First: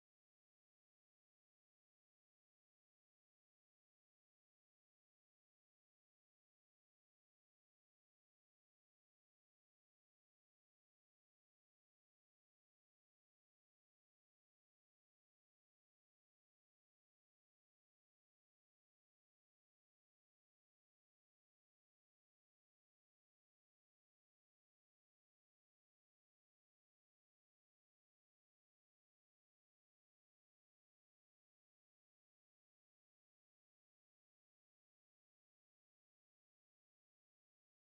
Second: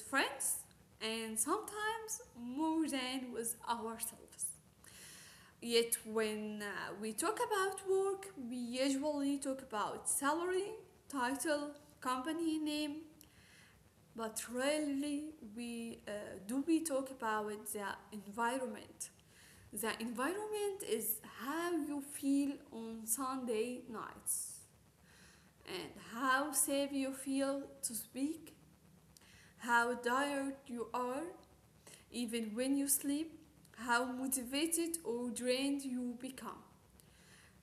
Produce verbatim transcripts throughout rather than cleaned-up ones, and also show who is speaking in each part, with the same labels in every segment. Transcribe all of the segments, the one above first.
Speaker 1: friends, and sometimes more than with ourselves. Yet, when uh, we talk about work, we usually talk about salary, title, company name, but rarely we uh, do we talk about the environment. The environment is how you feel on Sunday nights and how safe you feel to speak, how tired you are even when you sleep, how motivated or drained you become.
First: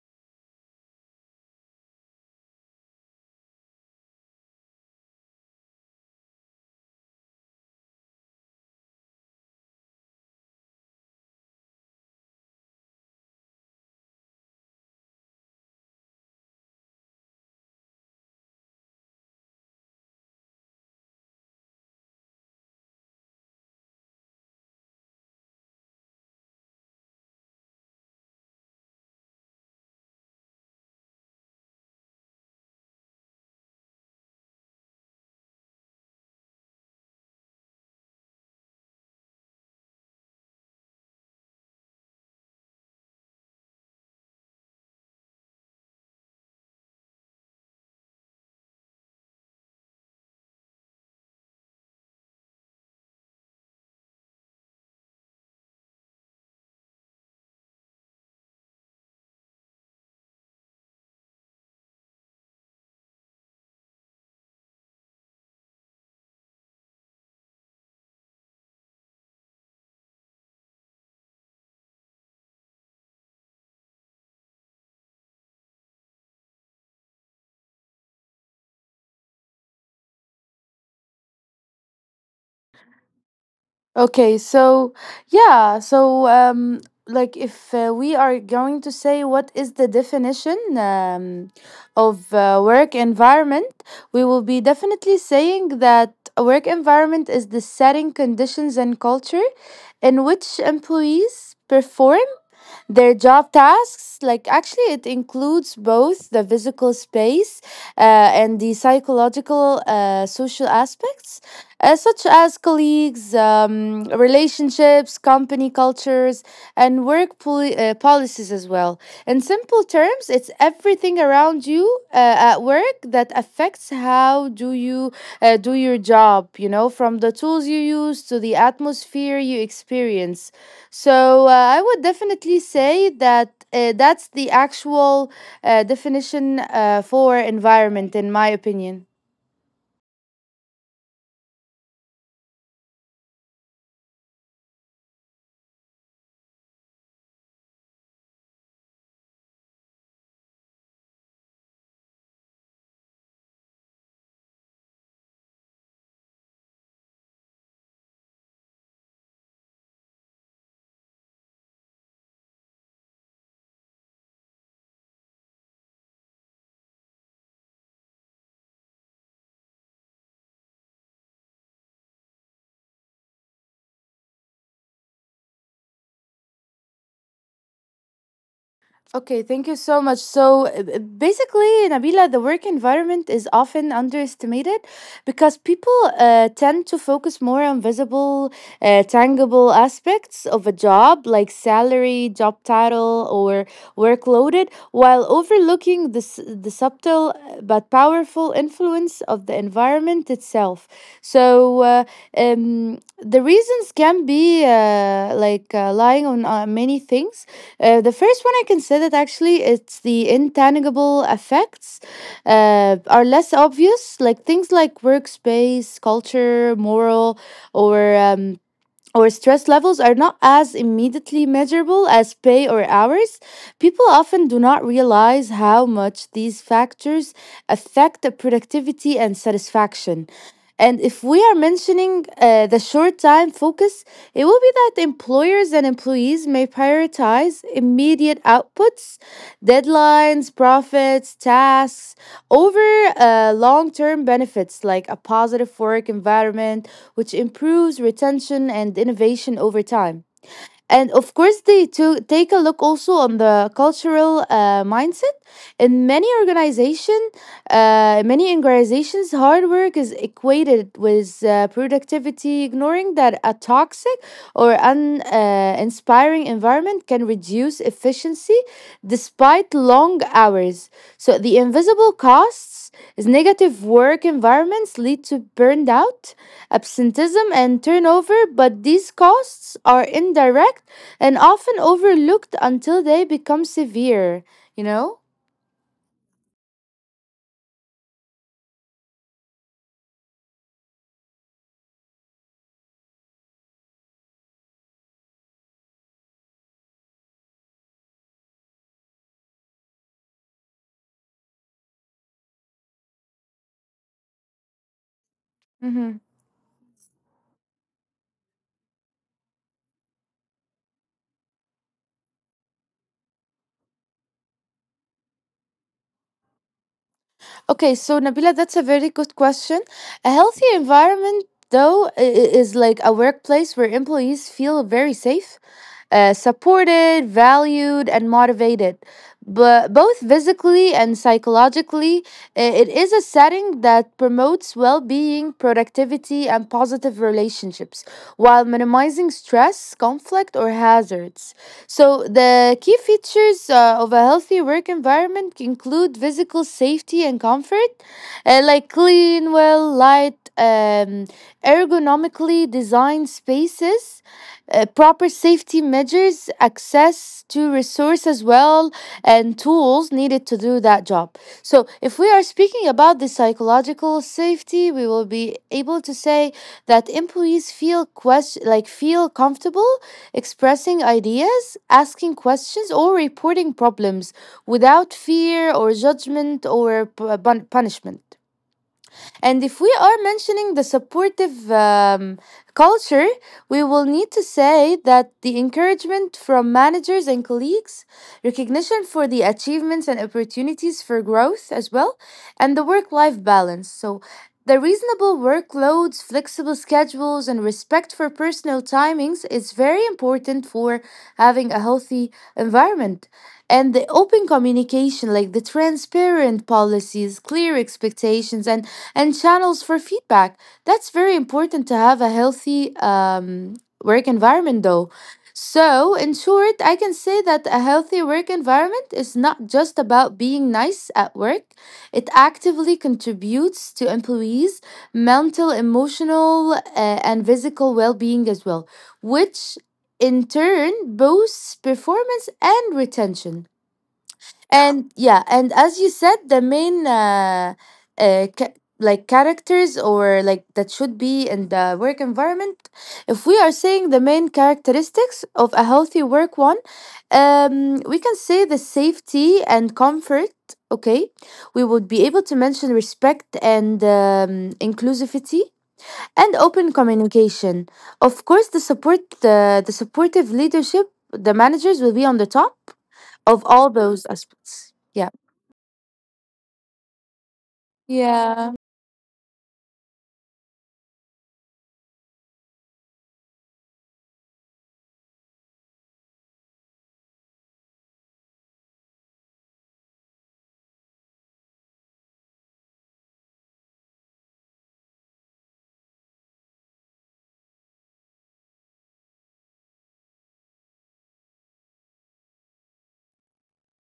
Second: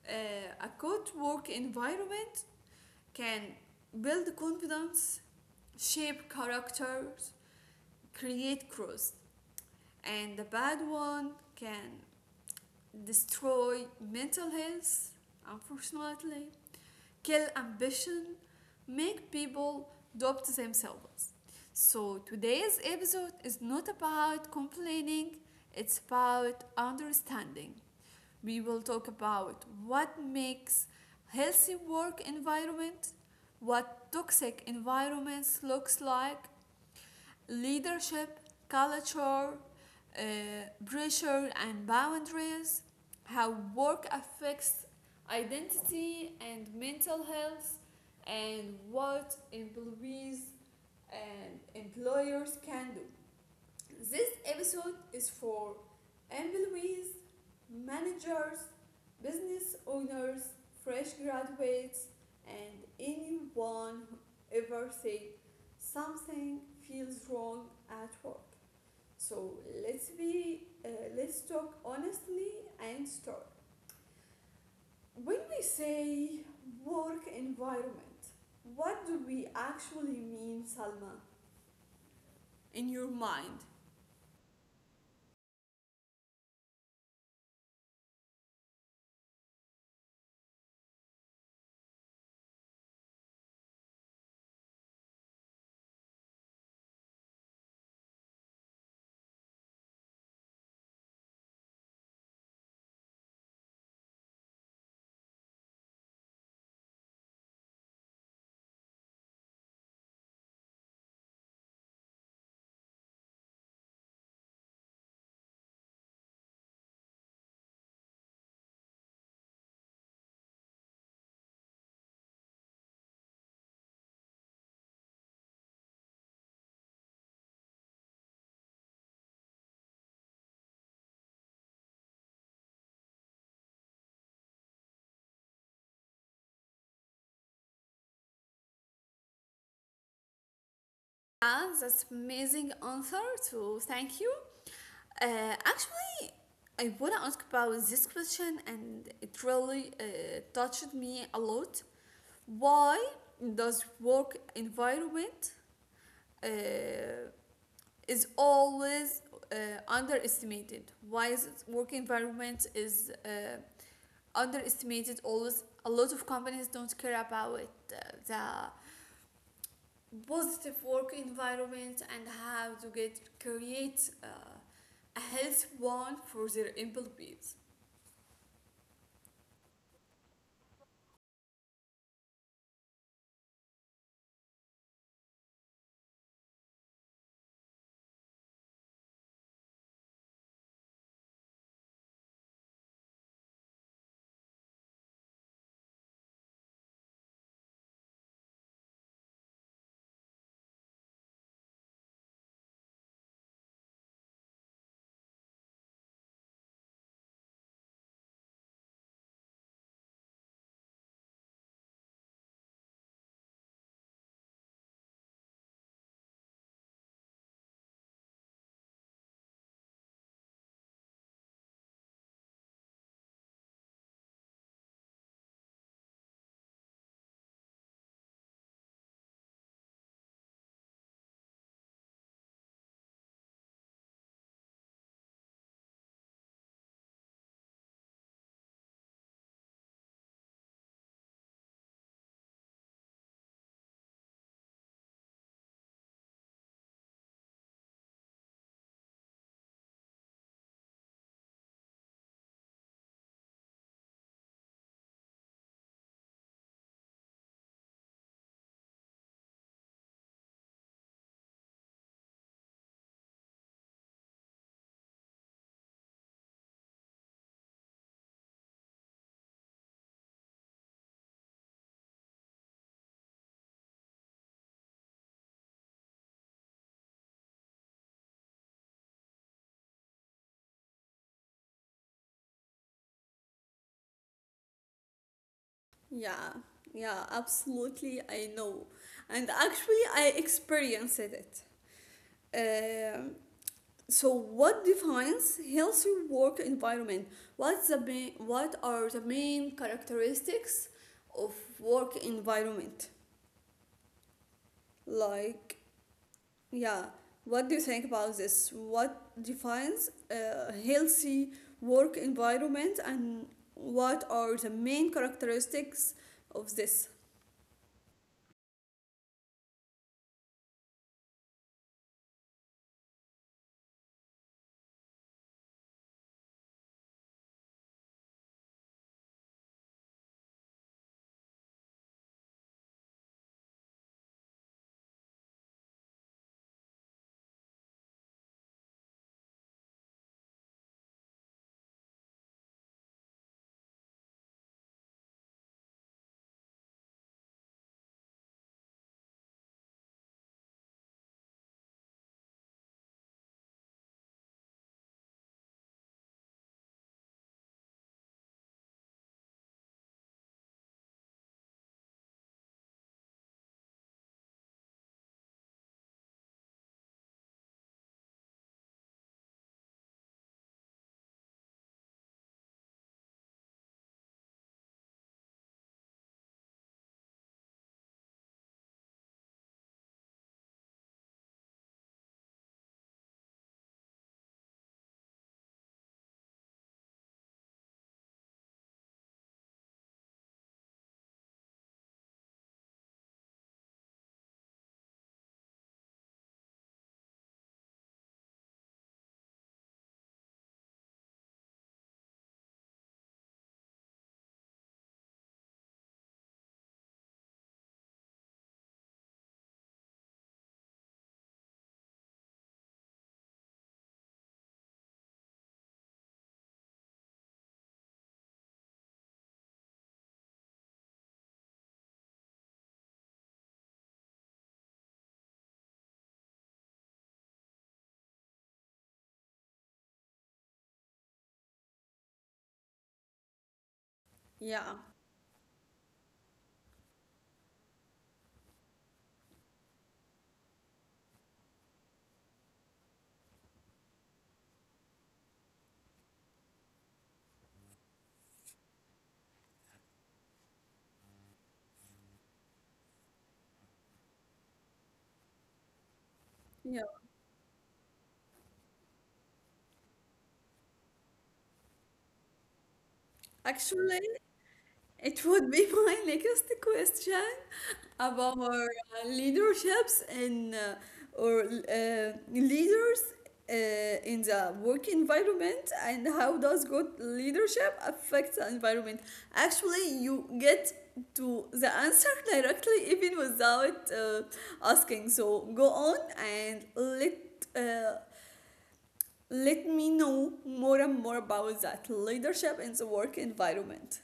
Speaker 1: Uh, a good work environment can build confidence, shape characters, create trust, and a bad one can destroy mental health, unfortunately, kill ambition, make people doubt themselves. So today's episode is not about complaining, it's about understanding. We will talk about what makes healthy work environment, what toxic environments looks like, leadership, culture, uh, pressure and boundaries, how work affects identity and mental health, and what employees and employers can do. This episode is for employees, managers, business owners, fresh graduates, and anyone who ever said something feels wrong at work. So let's be uh, let's talk honestly and start. When we say work environment, what do we actually mean, Salma? In your mind,
Speaker 2: Okay, so yeah, so um, like if uh, we are going to say what is the definition um, of uh, work environment, we will be definitely saying that a work environment is the setting, conditions, and culture in which employees perform their job tasks, like actually, it includes both the physical space uh, and the psychological, uh, social aspects, uh, such as colleagues, um, relationships, company cultures, and work poli- uh, policies as well. In simple terms, it's everything around you uh, at work that affects how do you uh, do your job. You know, from the tools you use to the atmosphere you experience. So uh, I would definitely say that uh, that's the actual uh, definition uh, for environment, in my opinion.
Speaker 1: yeah, that's amazing answer. So thank you. Uh, actually, I wanna ask about this question, and it really uh, touched me a lot. Why does work environment uh, is always uh, underestimated? Why is it work environment is uh, underestimated? Always, a lot of companies don't care about uh, the positive work environment and how to get create uh, a health one for their employees.
Speaker 2: Okay, thank you so much. So uh, b- basically, Nabila, the work environment is often underestimated because people uh, tend to focus more on visible, uh, tangible aspects of a job like salary, job title, or workloaded, while overlooking the, s- the subtle uh, but powerful influence of the environment itself. So, uh, um, the reasons can be uh, like uh, lying on uh, many things. Uh, the first one I considered actually it's the intangible effects uh, are less obvious, like things like workspace, culture, moral, or um, or stress levels are not as immediately measurable as pay or hours. People often do not realize how much these factors affect the productivity and satisfaction. And if we are mentioning uh, the short time focus, it will be that employers and employees may prioritize immediate outputs, deadlines, profits, tasks over uh, long term benefits like a positive work environment, which improves retention and innovation over time, and of course they to take a look also on the cultural uh, mindset in many organization uh, many organizations. Hard work is equated with uh, productivity, ignoring that a toxic or uninspiring uh, inspiring environment can reduce efficiency despite long hours. So the invisible costs is negative work environments lead to burnout, absenteeism and turnover, but these costs are indirect and often overlooked until they become severe, you know?
Speaker 1: Yeah, yeah, absolutely. I know. And actually, I experienced it. Um, so, what defines healthy work environment? What's the main, what are the main characteristics of work environment? Like yeah, what do you think about this? What defines a healthy work environment and what are the main characteristics of this?
Speaker 2: Okay, so Nabila, that's a very good question. A healthy environment, though, i- i- is like a workplace where employees feel very safe, uh, supported, valued, and motivated, but both physically and psychologically. I- it is a setting that promotes well being, productivity, and positive relationships while minimizing stress, conflict, or hazards. So, the key features uh, of a healthy work environment include physical safety and comfort, uh, like clean, well light, um, ergonomically designed spaces, uh, proper safety measures, access to resource as well, and tools needed to do that job. So, if we are speaking about the psychological safety, we will be able to say that employees feel ques- like feel comfortable expressing ideas, asking questions, or reporting problems without fear or judgment or pu- pun- punishment. And if we are mentioning the supportive um, culture, we will need to say that the encouragement from managers and colleagues, recognition for the achievements and opportunities for growth as well, and the work life balance. So, the reasonable workloads, flexible schedules, and respect for personal timings is very important for having a healthy environment. And the open communication, like the transparent policies, clear expectations, and and channels for feedback. That's very important to have a healthy um, work environment, though. So, in short, I can say that a healthy work environment is not just about being nice at work. It actively contributes to employees' mental, emotional, uh, and physical well being as well, which in turn boosts performance and retention.
Speaker 1: Yeah,
Speaker 2: And yeah, and as you said, the main uh, uh ca- like characters or like that should be in the work environment, if we are saying the main characteristics of a healthy work one, um we can say the safety and comfort, okay, we would be able to mention respect and um, inclusivity and
Speaker 1: yeah.
Speaker 2: open communication. Of course the support, the, the supportive leadership, the managers will be on the top of all
Speaker 1: Actually,
Speaker 2: those aspects.
Speaker 1: it
Speaker 2: Yeah.
Speaker 1: would be my next question about our
Speaker 2: Yeah.
Speaker 1: uh, leaderships and uh, or uh, leaders uh, in the work environment and how does good leadership affect the environment. Actually, you get to the answer directly even without uh, asking, so go on and let uh, let me know more and more about that leadership in the work environment,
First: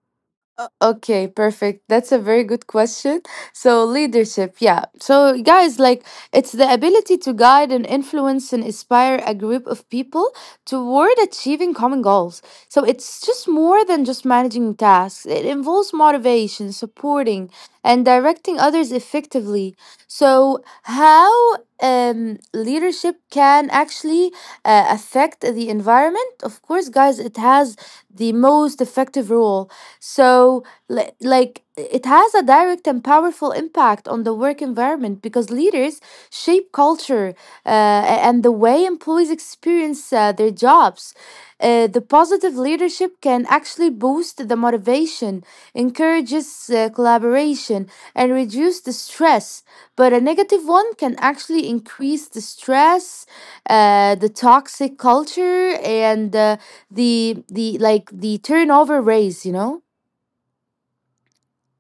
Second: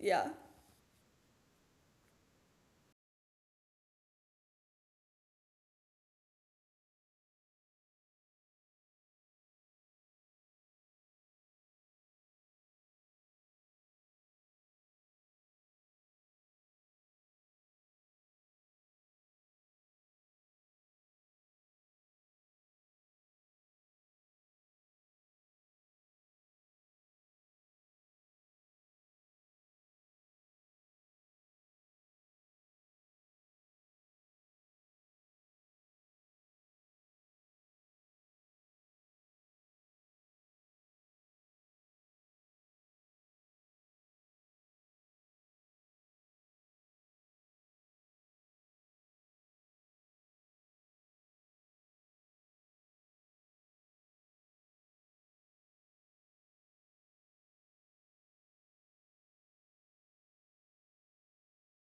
Speaker 1: yeah.
Speaker 2: O- Okay, perfect. That's a very good question. So, leadership, yeah. So, guys, like it's the ability to guide and influence and inspire a group of people toward achieving common goals. So, it's just more than just managing tasks, it involves motivation, supporting, and directing others effectively. So, how um, leadership can actually uh, affect the environment? Of course, guys, it has the most effective role. So, li- like, it has a direct and powerful impact on the work environment because leaders shape culture uh, a- and the way employees experience uh, their jobs. Uh, the positive leadership can actually boost the motivation, encourages uh, collaboration, and reduce the stress. But a negative one can actually increase the stress, uh, the toxic culture, and uh, the the like the turnover raise. You know.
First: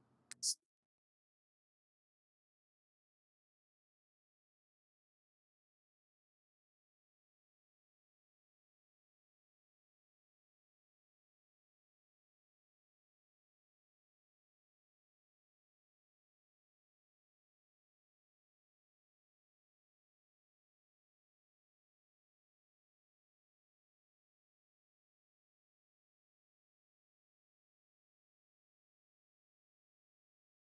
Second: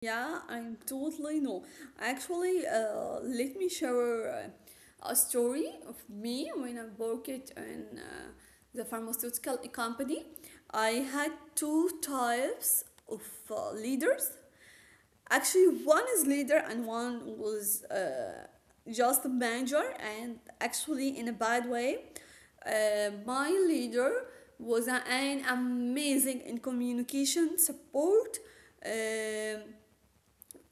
Speaker 1: Yeah, I totally know. Actually, uh, let me share uh, a story of me when I worked in uh, the pharmaceutical company. I had two types of uh, leaders. Actually, one is leader and one was uh, just a manager, and actually, in a bad way. Uh, my leader was an amazing in communication support. Um,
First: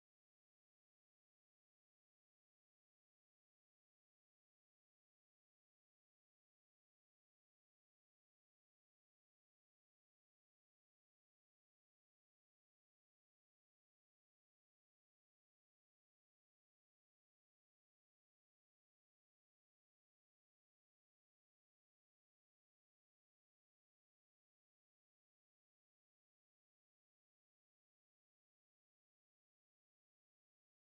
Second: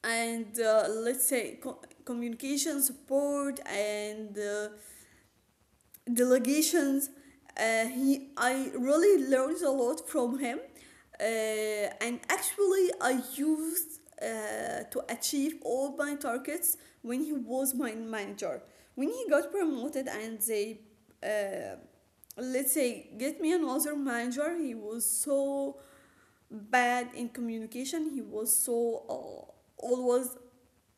Speaker 1: and uh, let's say co- communication support and uh, delegations. Uh, he, I really learned a lot from him, uh, and actually I used uh, to achieve all my targets when he was my manager. When he got promoted and they, uh, let's say, get me another manager, he was so bad in communication. He was so uh, always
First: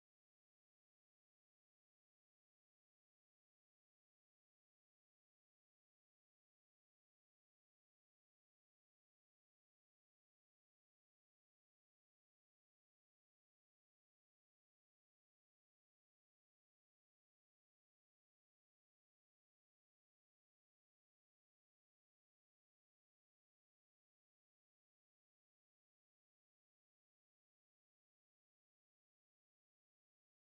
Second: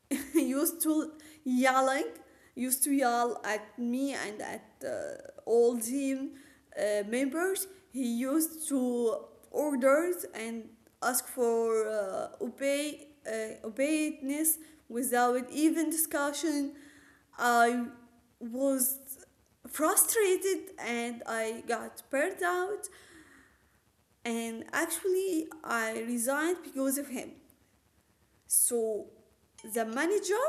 Speaker 1: used to yelling used to yell at me and at uh, all team uh, members. He used to orders and ask for uh, obey uh, obedience without even discussion. I was frustrated and I got burned out, and actually I resigned because of him. So the manager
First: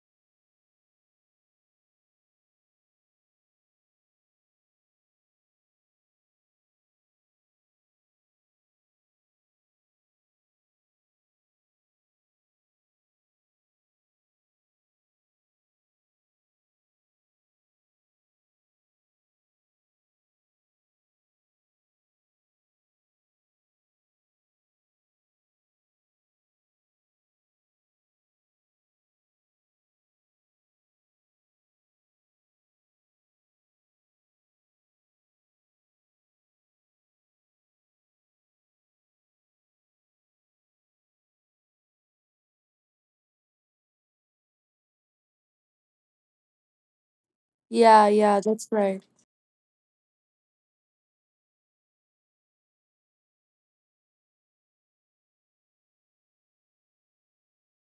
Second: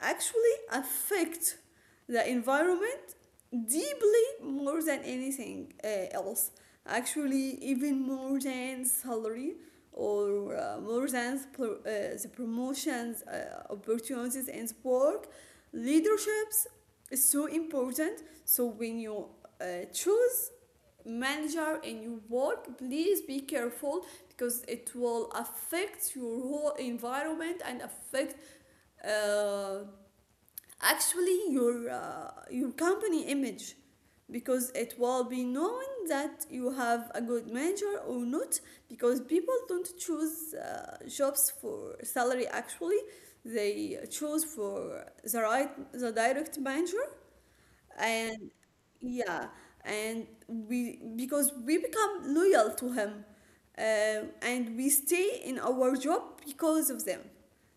Speaker 1: actually affect the environment deeply more than anything uh, else. Actually, even more than salary or uh, more than pro- uh, the promotions, uh, opportunities, and work. Leaderships is so important. So when you uh, choose manager and you work, please be careful because it will affect your whole environment and affect uh, actually your uh, your company image, because it will be known that you have a good manager or not, because people don't choose uh, jobs for salary, actually they choose for the right the direct manager.
Speaker 2: Yeah, yeah,
Speaker 1: And
Speaker 2: that's right.
Speaker 1: yeah, and we because we become loyal to him, uh, and we stay in our job because of them.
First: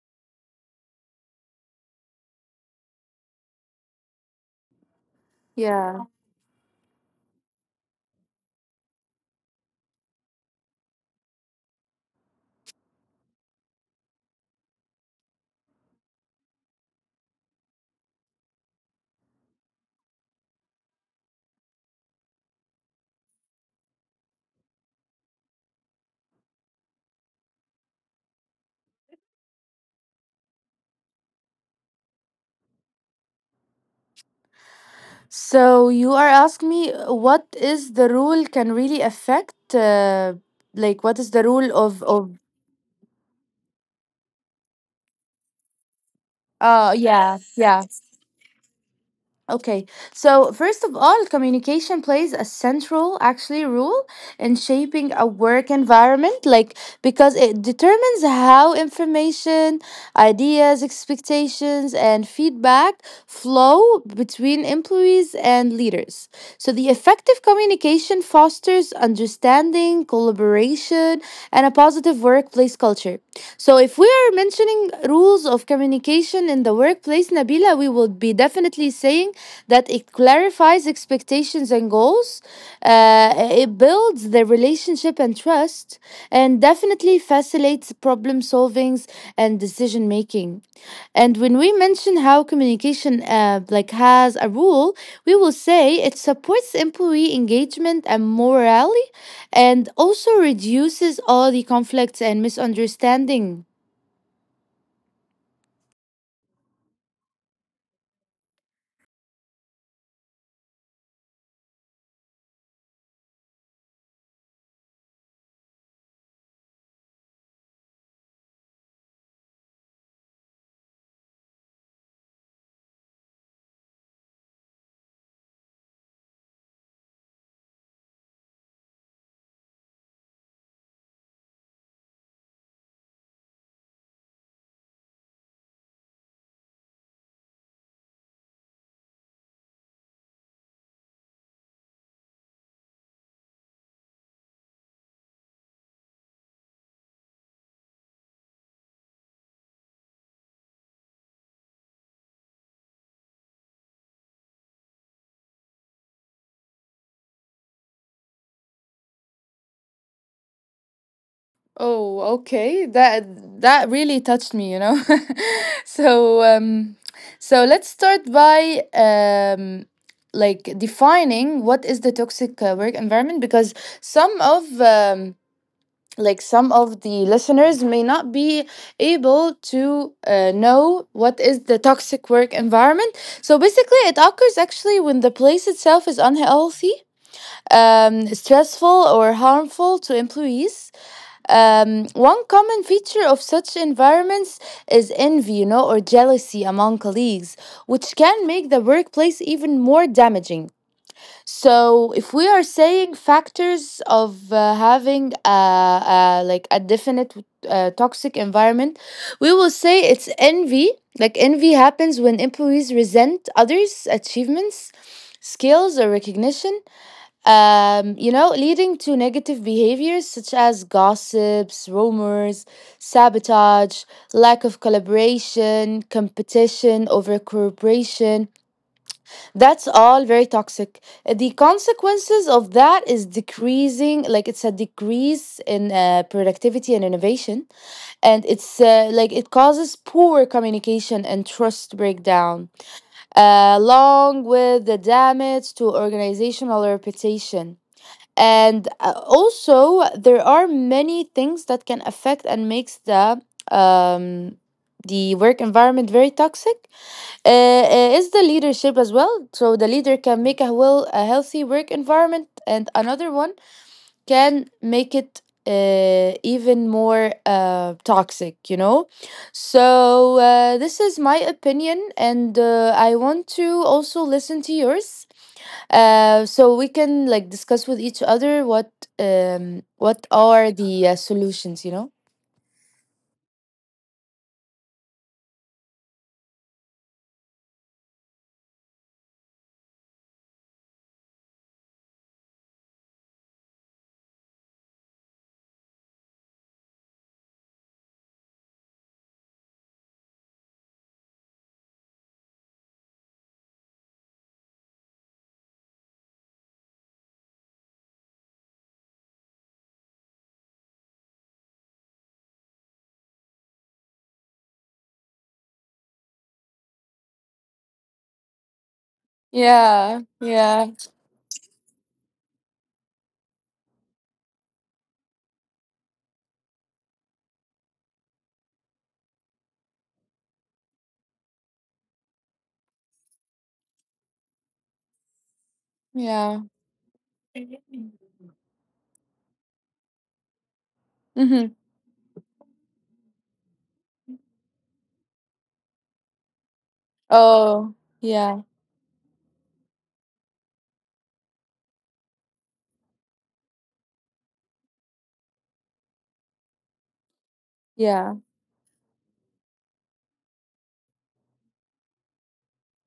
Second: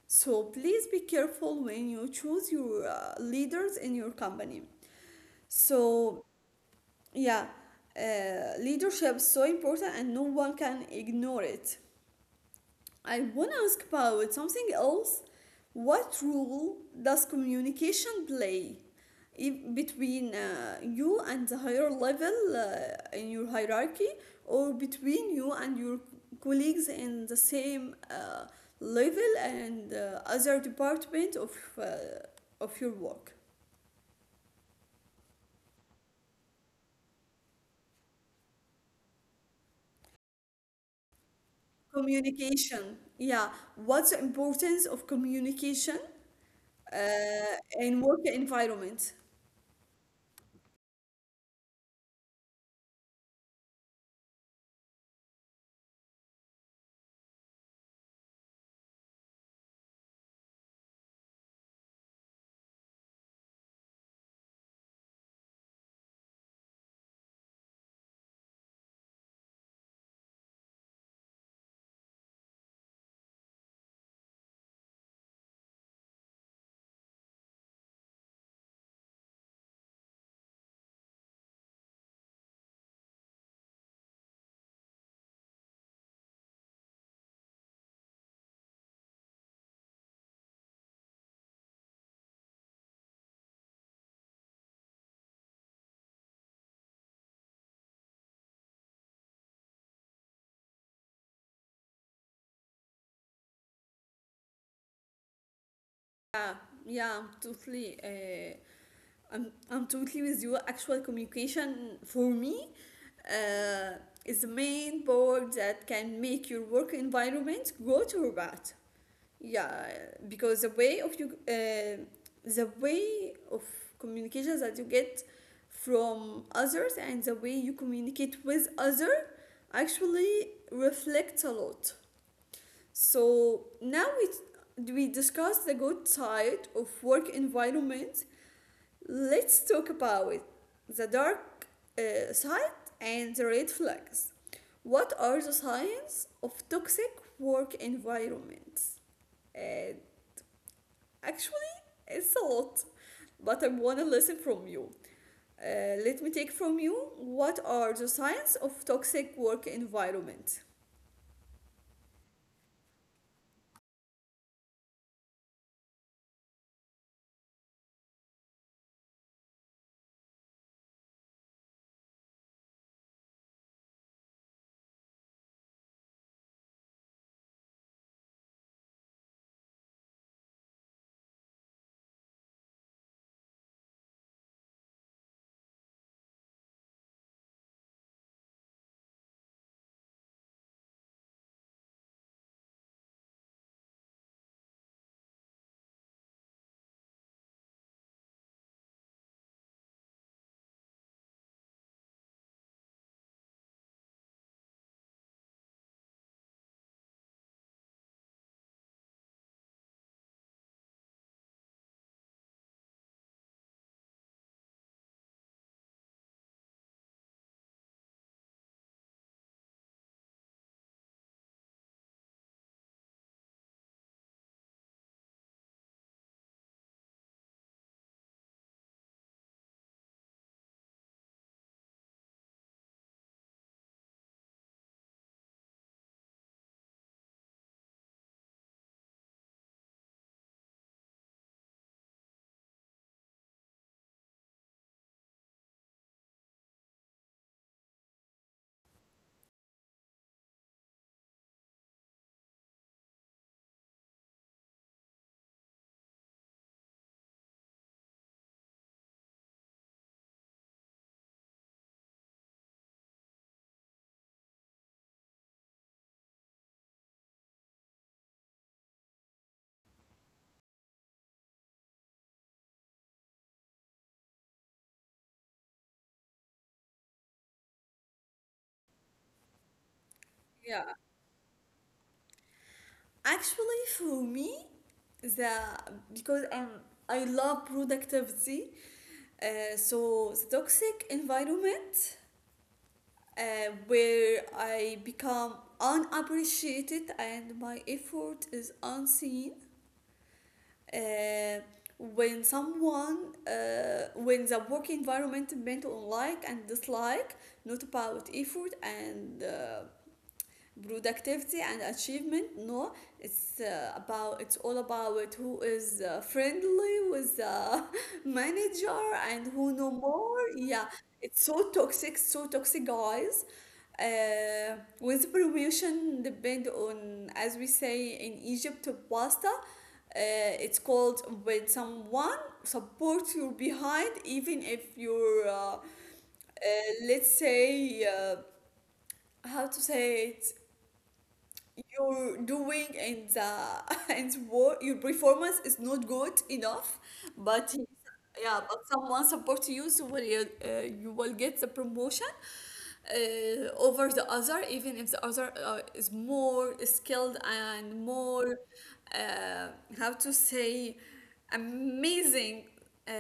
Speaker 1: So please be careful when you choose your uh, leaders in your company.
Speaker 2: Yeah.
Speaker 1: So yeah, uh, leadership is so important, and no one can ignore it. I want to ask about something else. What role does communication play if between uh, you and the higher level uh, in your hierarchy, or between you and your colleagues in the same uh, level and uh, other department of uh, of your work?
Speaker 2: So you are asking me uh, what is the rule can really affect uh, like what is the rule of of
Speaker 1: Communication. Yeah. What's the importance of communication
Speaker 2: uh yeah,
Speaker 1: uh, in
Speaker 2: yeah.
Speaker 1: work environment?
Speaker 2: Okay, so first of all, communication plays a central actually role in shaping a work environment, like because it determines how information, ideas, expectations, and feedback flow between employees and leaders. So the effective communication fosters understanding, collaboration, and a positive workplace culture. So if we are mentioning rules of communication in the workplace, Nabila, we will be definitely saying saying that it clarifies expectations and goals, uh, it builds the relationship and trust, and definitely facilitates problem solvings and decision making. And when we mention how communication uh, like has a rule, we will say it supports employee engagement and morale, and also reduces all the conflicts and misunderstanding.
Speaker 1: Yeah, yeah, totally. Uh, I'm, I'm totally with you. Actual communication for me uh, is the main part that can make your work environment good or bad. Yeah, because the way of you, uh, the way of communication that you get from others and the way you communicate with other actually reflects a lot. So now we we discuss the good side of work environment. Let's talk about the dark uh, side and the red flags. What are the signs of toxic work environments? Uh, Actually, it's a lot, but I want to listen from you. Uh, let me take from you, what are the signs of toxic work environment?
Speaker 2: Oh, okay. That that really touched me, you know. So, um, so let's start by um, like defining what is the toxic uh, work environment because some of um, like some of the listeners may not be able to uh, know what is the toxic work environment. So basically, it occurs actually when the place itself is unhealthy, um, stressful, or harmful to employees. Um, one common feature of such environments is envy, you know, or jealousy among colleagues, which can make the workplace even more damaging. So, if we are saying factors of uh, having a, a like a definite uh, toxic environment, we will say it's envy. Like envy happens when employees resent others' achievements, skills, or recognition, um, you know, leading to negative behaviors such as gossips, rumors, sabotage, lack of collaboration, competition, over cooperation. That's all very toxic. The consequences of that is decreasing, like it's a decrease in uh, productivity and innovation, and it's uh, like it causes poor communication and trust breakdown, uh, along with the damage to organizational reputation. And uh, also, there are many things that can affect and makes the um, the work environment very toxic. Uh, uh, is the leadership as well? So the leader can make a well a healthy work environment, and another one can make it uh, even more uh, toxic. You know, so uh, this is my opinion, and uh, I want to also listen to yours uh, so we can like discuss with each other what um what are
Speaker 1: Yeah.
Speaker 2: the uh, solutions, you know.
Speaker 1: Actually, for me, the because I'm, I love productivity, uh, so the toxic environment uh, where I become unappreciated and my effort is unseen. Uh, when someone, uh, when the work environment meant on like and dislike, not about effort and uh, productivity and achievement, no, it's uh, about it's all about who is uh, friendly with the manager and who no more,
Speaker 2: Yeah.
Speaker 1: yeah.
Speaker 2: Yeah.
Speaker 1: It's so toxic, so toxic, guys. Uh, with promotion depend on, as we say in Egypt, pasta, uh, it's called when someone supports you behind even if you're uh, uh,
Speaker 2: Yeah.
Speaker 1: let's say, uh, how to say it,
Speaker 2: mm-hmm.
Speaker 1: you're doing, and the and what your performance is not good enough, but he-
Speaker 2: Oh.
Speaker 1: yeah, but
Speaker 2: Yeah.
Speaker 1: someone support you, so will you, uh, you will get the promotion uh, over the other even if the other uh, is more skilled and more
Speaker 2: Yeah.
Speaker 1: uh, how to say amazing uh,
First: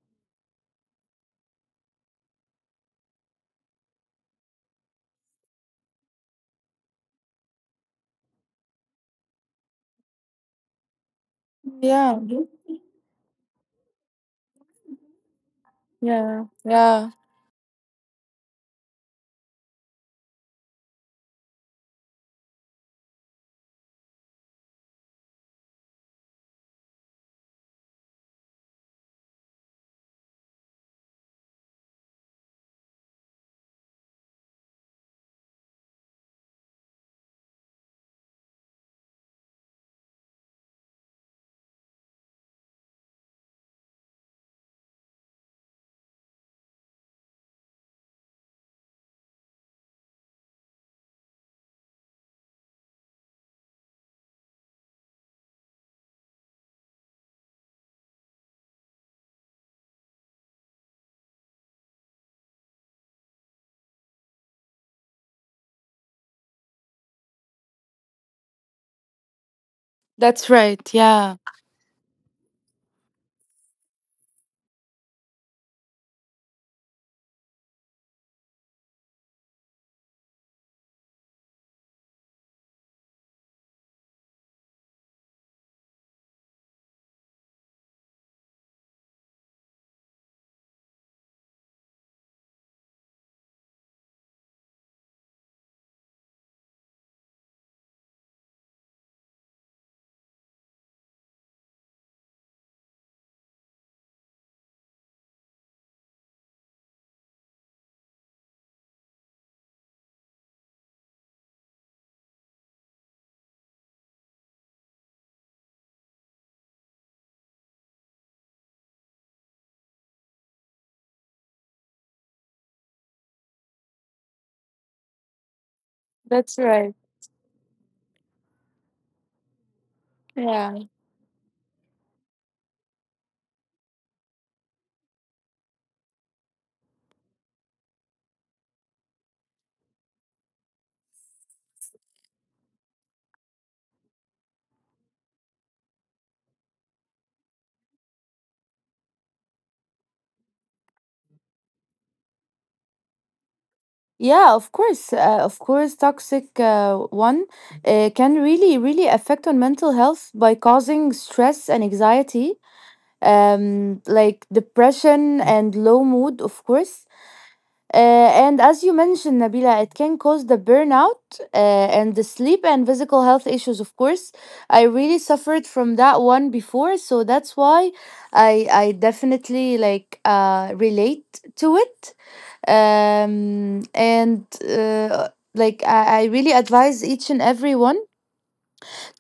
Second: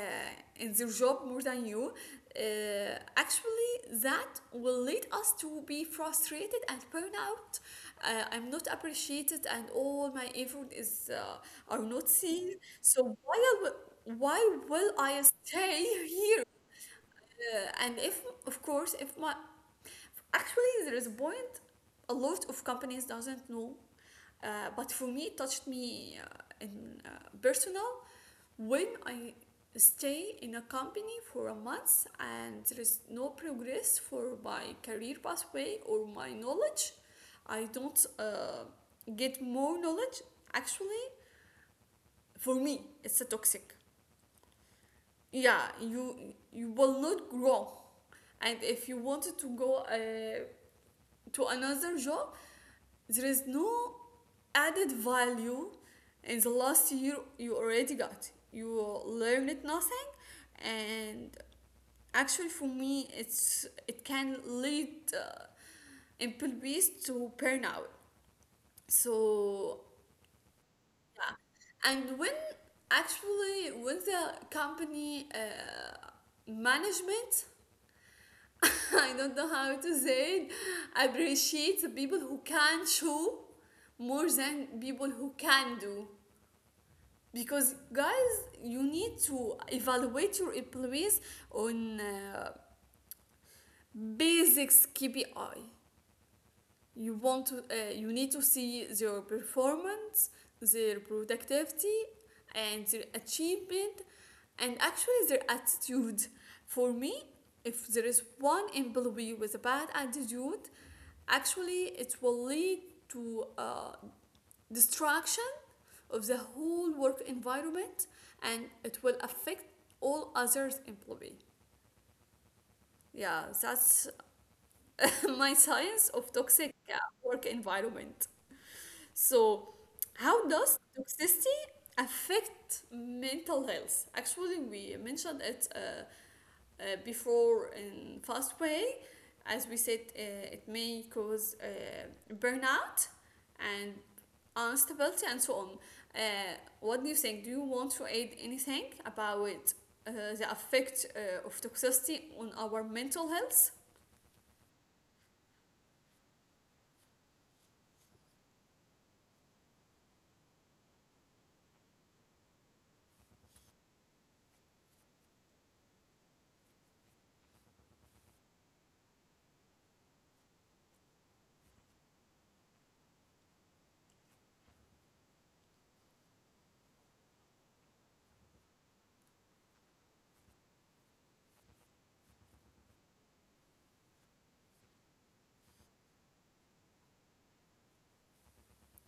Speaker 1: in their job more than you, uh, actually that will lead us to be frustrated and burn out. Uh, I'm not appreciated, and all my effort is uh, are not seen. So why I will, why will I stay here?
Speaker 2: Yeah.
Speaker 1: Uh, and if of course if my Actually, there is a point a lot of companies doesn't know, uh, but for me, it touched me uh, in uh, personal, when I stay in a company for a month and there is no progress for my career pathway or my knowledge. I don't uh, get more knowledge. Actually, for me, it's a toxic. Yeah, you you will not grow, and if you wanted to go uh, to another job, there is no added value in the last year you already got. You learned nothing, and actually, for me, it's it can lead uh, employees to burnout. So,
Speaker 2: That's right. Yeah.
Speaker 1: and when actually when the company uh, management I don't know how to say it, appreciate the people who can show more than people who can do, because guys, you need to evaluate your employees on uh, basics KPI. You want to, uh, you need to see their performance, their productivity, and their achievement, and actually their attitude. For me, if there is one employee with a bad attitude, actually it will lead to uh, destruction of the whole work environment, and it will affect all others employee. Yeah, that's my science of
Speaker 2: That's
Speaker 1: toxic, yeah,
Speaker 2: right.
Speaker 1: work environment. So, how does
Speaker 2: Yeah.
Speaker 1: toxicity affect mental health? Actually, we mentioned it uh, uh, before in fast way. As we said, uh, it may cause uh, burnout and instability and so on. Uh, what do you think? Do you want to add anything about uh, the effect uh, of toxicity on our mental health?
Speaker 2: Yeah, of course, uh, of course, toxic uh, one uh, can really, really affect on mental health by causing stress and anxiety, um, like depression and low mood, of course. Uh, and as you mentioned, Nabila, it can cause the burnout uh, and the sleep and physical health issues, of course. I really suffered from that one before, so that's why I I definitely like uh relate to it, um, and uh, like I, I really advise each and everyone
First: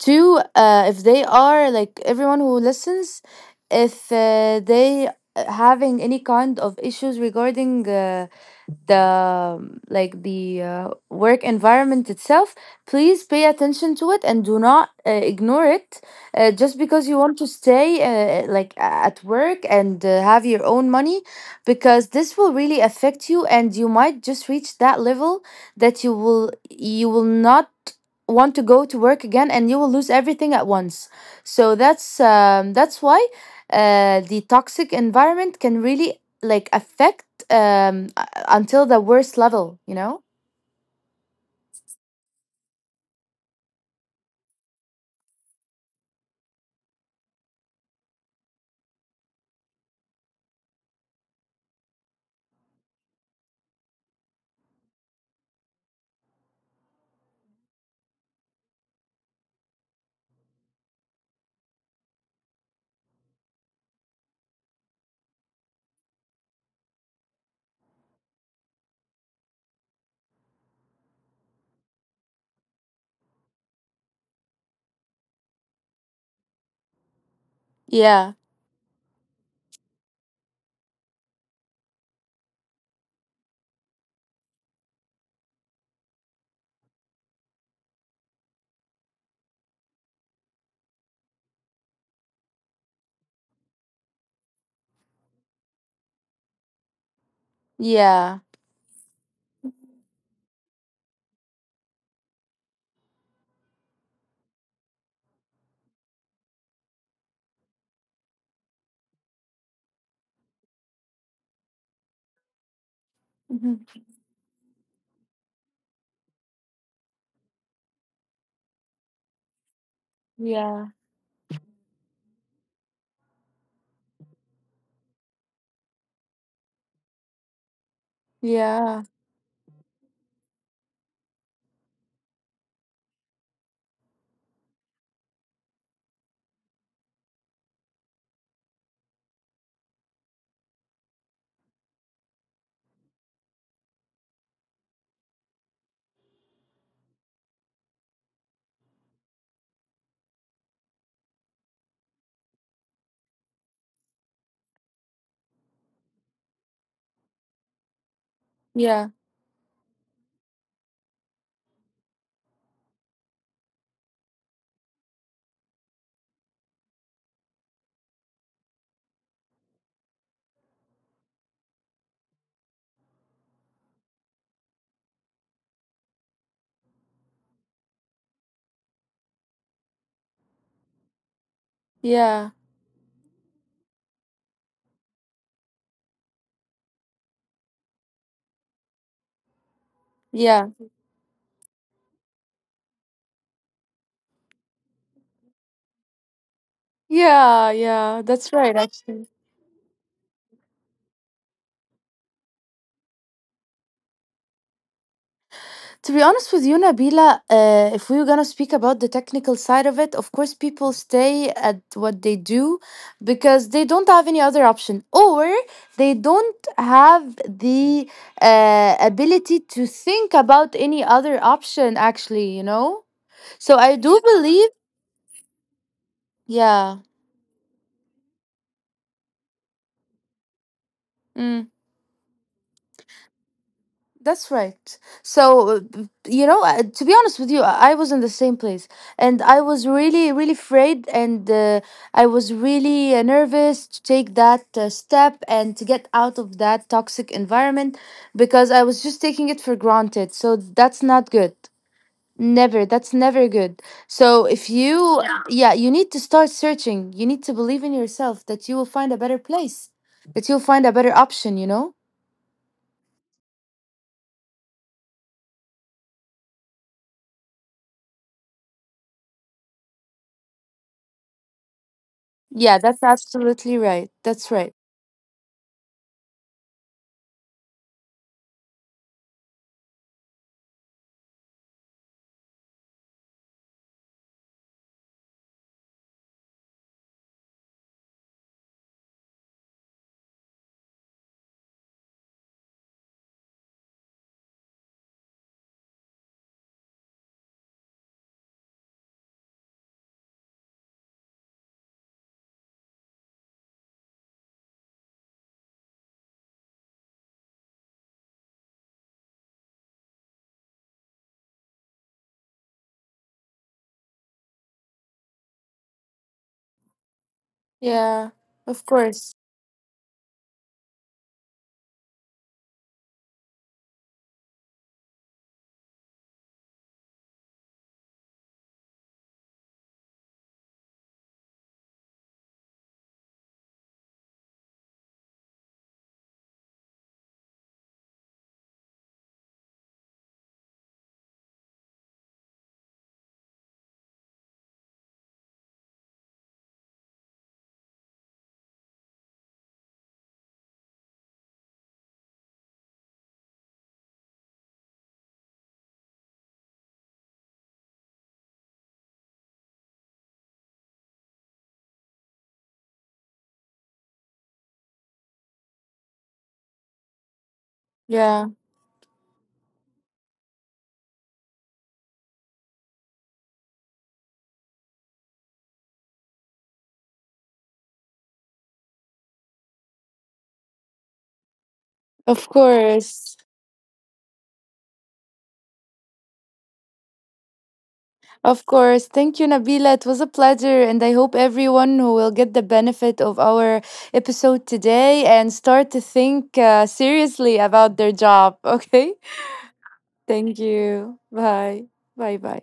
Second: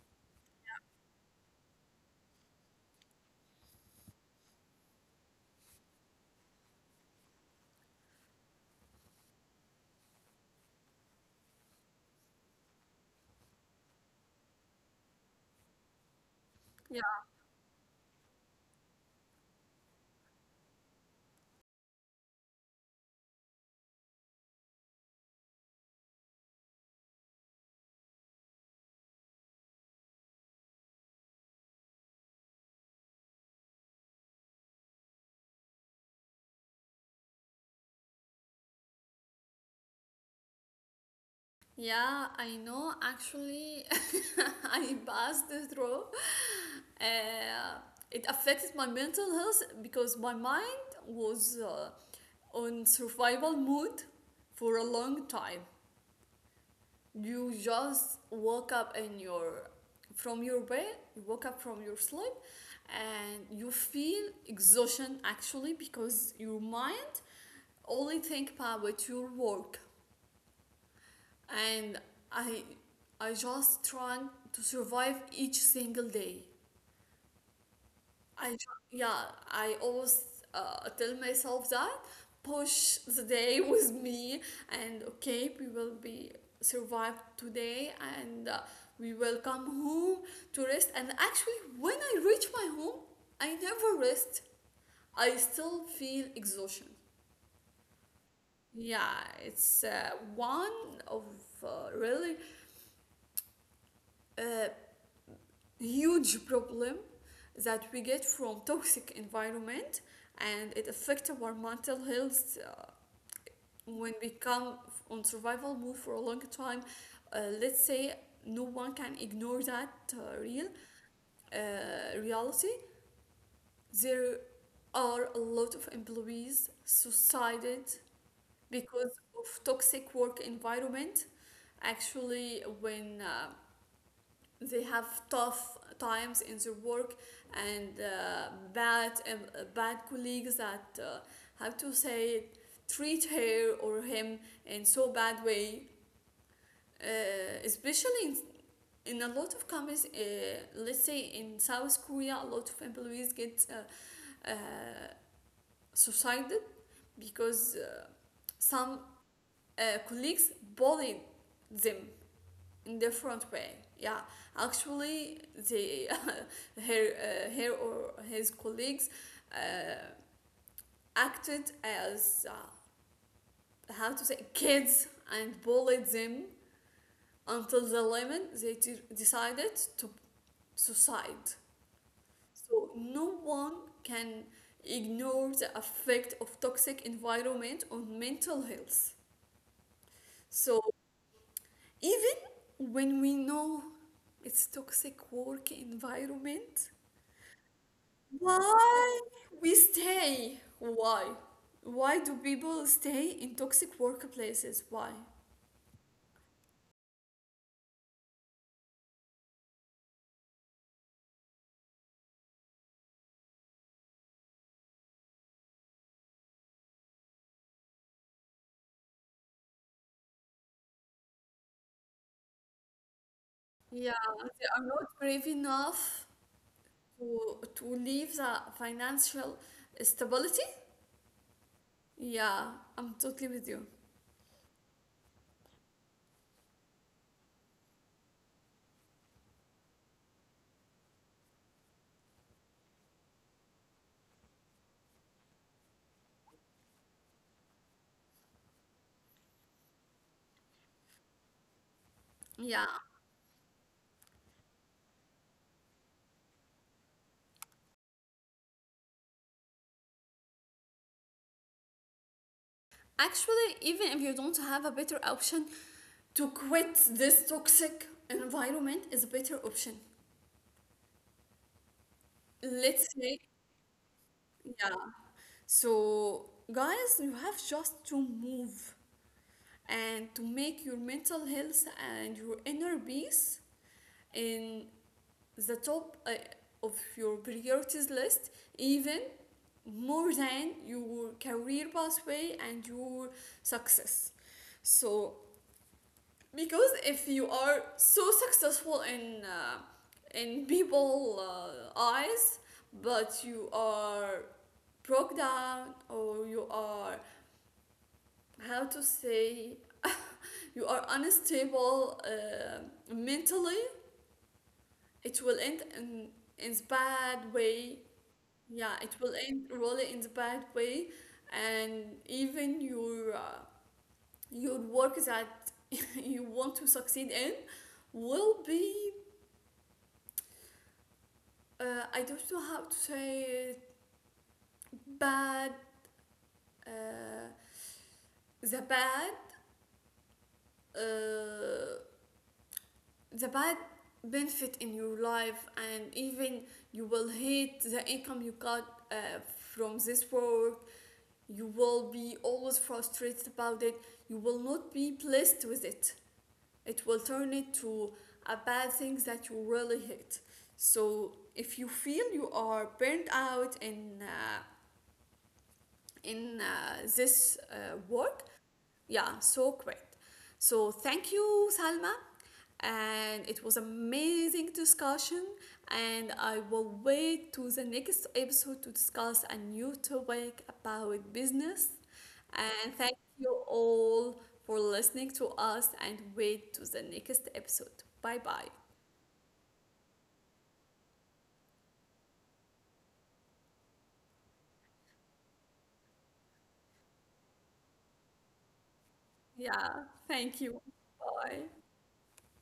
Speaker 2: to uh, if they are like everyone who listens, if uh, they uh, having any kind of issues regarding uh, the um, like the uh, work environment itself, please pay attention to it and do not uh, ignore it uh, just because you want to stay uh, like at work and uh, have your own money, because this will really affect you and you might just reach that level that you will you will not want to go to work again and you will lose everything at once. So that's um, that's why uh, the toxic environment can really like affect um, until the worst level, you know?
Speaker 1: Yeah, I know. Actually, I passed through. Uh, it affected my mental health because my mind was uh, on survival mode for a long time. You just woke up in your from your bed, you woke up from your sleep, and you feel exhaustion actually because your mind only think about your work, and I I just trying to survive each single day.
Speaker 2: Yeah.
Speaker 1: I tr- yeah, I always uh, tell myself that push the day with me, and okay, we will be survive today and uh, we will come home to rest. And actually, when I reach my home, I never rest. I still feel exhaustion.
Speaker 2: Yeah.
Speaker 1: Yeah, it's uh, one of uh, really uh, huge problem that we get from toxic environment, and it affects our mental health uh,
Speaker 2: Mhm.
Speaker 1: when we come on survival mode for a long time, uh, let's say. No one can ignore that uh, real
Speaker 2: Yeah.
Speaker 1: uh, reality. There are a lot of employees suicided because
Speaker 2: Yeah.
Speaker 1: of toxic work environment, actually when um, they have tough times in their work and uh, bad um, uh, bad colleagues that uh, have to say treat her or him in so bad way, uh, especially in, in a lot of companies, uh, let's say in South Korea, a lot of employees get uh, uh, suicided because uh, some
Speaker 2: Yeah.
Speaker 1: uh, colleagues bullied them in different way, yeah. Actually the uh, her uh, her or his colleagues uh, acted as uh, how to say kids and bullied them until the limit they decided to suicide.
Speaker 2: Yeah.
Speaker 1: So no one can ignore the effect of toxic environment on mental health. So
Speaker 2: Yeah.
Speaker 1: even when we know it's toxic work environment,
Speaker 2: Yeah. Yeah. That's right,
Speaker 1: why
Speaker 2: actually.
Speaker 1: we stay? Why? Why do people stay in toxic workplaces? Why?
Speaker 2: To be honest with you, Nabila, uh, if we were gonna speak about the technical side of it, of course, people stay at what they do because they don't have any other option, or they don't have the uh, ability to think about any other option. Actually, you know. So
Speaker 1: Yeah,
Speaker 2: I do
Speaker 1: they are
Speaker 2: believe,
Speaker 1: not brave enough
Speaker 2: yeah.
Speaker 1: to to leave the financial stability.
Speaker 2: Mm.
Speaker 1: Yeah, I'm totally with you.
Speaker 2: That's right. So, uh, b- you know, uh, to be honest with you, I I was in the same place and I was really, really afraid, and uh, I was really uh, nervous to take that uh, step and to get out of that toxic environment because I was just taking it for granted. So, that's not good.
Speaker 1: Yeah.
Speaker 2: Never. That's never good. So, if you, yeah, yeah, you need to start searching. You need to believe in yourself that you will find a better place, that you'll find a better option, you know?
Speaker 1: Actually, even if you don't have a better option, to quit this toxic environment is a better option.
Speaker 2: Yeah,
Speaker 1: Let's
Speaker 2: that's
Speaker 1: say,
Speaker 2: absolutely right. That's
Speaker 1: yeah.
Speaker 2: right.
Speaker 1: So, guys, you have just to move and to make your mental health and your inner peace in the top uh, of your priorities list, even more than your career pathway and your success. So, because if you are so successful in uh, in people uh, eyes, but you are broke down or you are how to say you are unstable uh, mentally, it will end in in the bad way.
Speaker 2: Yeah,
Speaker 1: Yeah,
Speaker 2: of
Speaker 1: it will
Speaker 2: course.
Speaker 1: end really in the bad way. And even your uh, your work that you want to succeed in will be uh, I don't know how to say it, bad, uh, the bad uh, the bad benefit in your life, and even you will hate the income you got uh, from this work. You will be always frustrated about it, you will not be pleased with it. It will turn it to a bad thing that you really hate. So if you feel you are burnt out in uh, in uh, this uh, work,
Speaker 2: Yeah,
Speaker 1: yeah, so great. So thank you, Salma. And it was amazing discussion. And I will wait to the next episode to discuss a new topic about business.
Speaker 2: of
Speaker 1: And thank
Speaker 2: course.
Speaker 1: you all for listening to us and wait to the next episode. Bye bye.
Speaker 2: Of course. Thank you, Nabila. It was a pleasure. And I hope everyone who will get the benefit of our episode today and start to think uh, seriously about their job. Okay.
Speaker 1: Yeah,
Speaker 2: Thank
Speaker 1: thank you.
Speaker 2: you.
Speaker 1: Bye.
Speaker 2: Bye. Bye bye.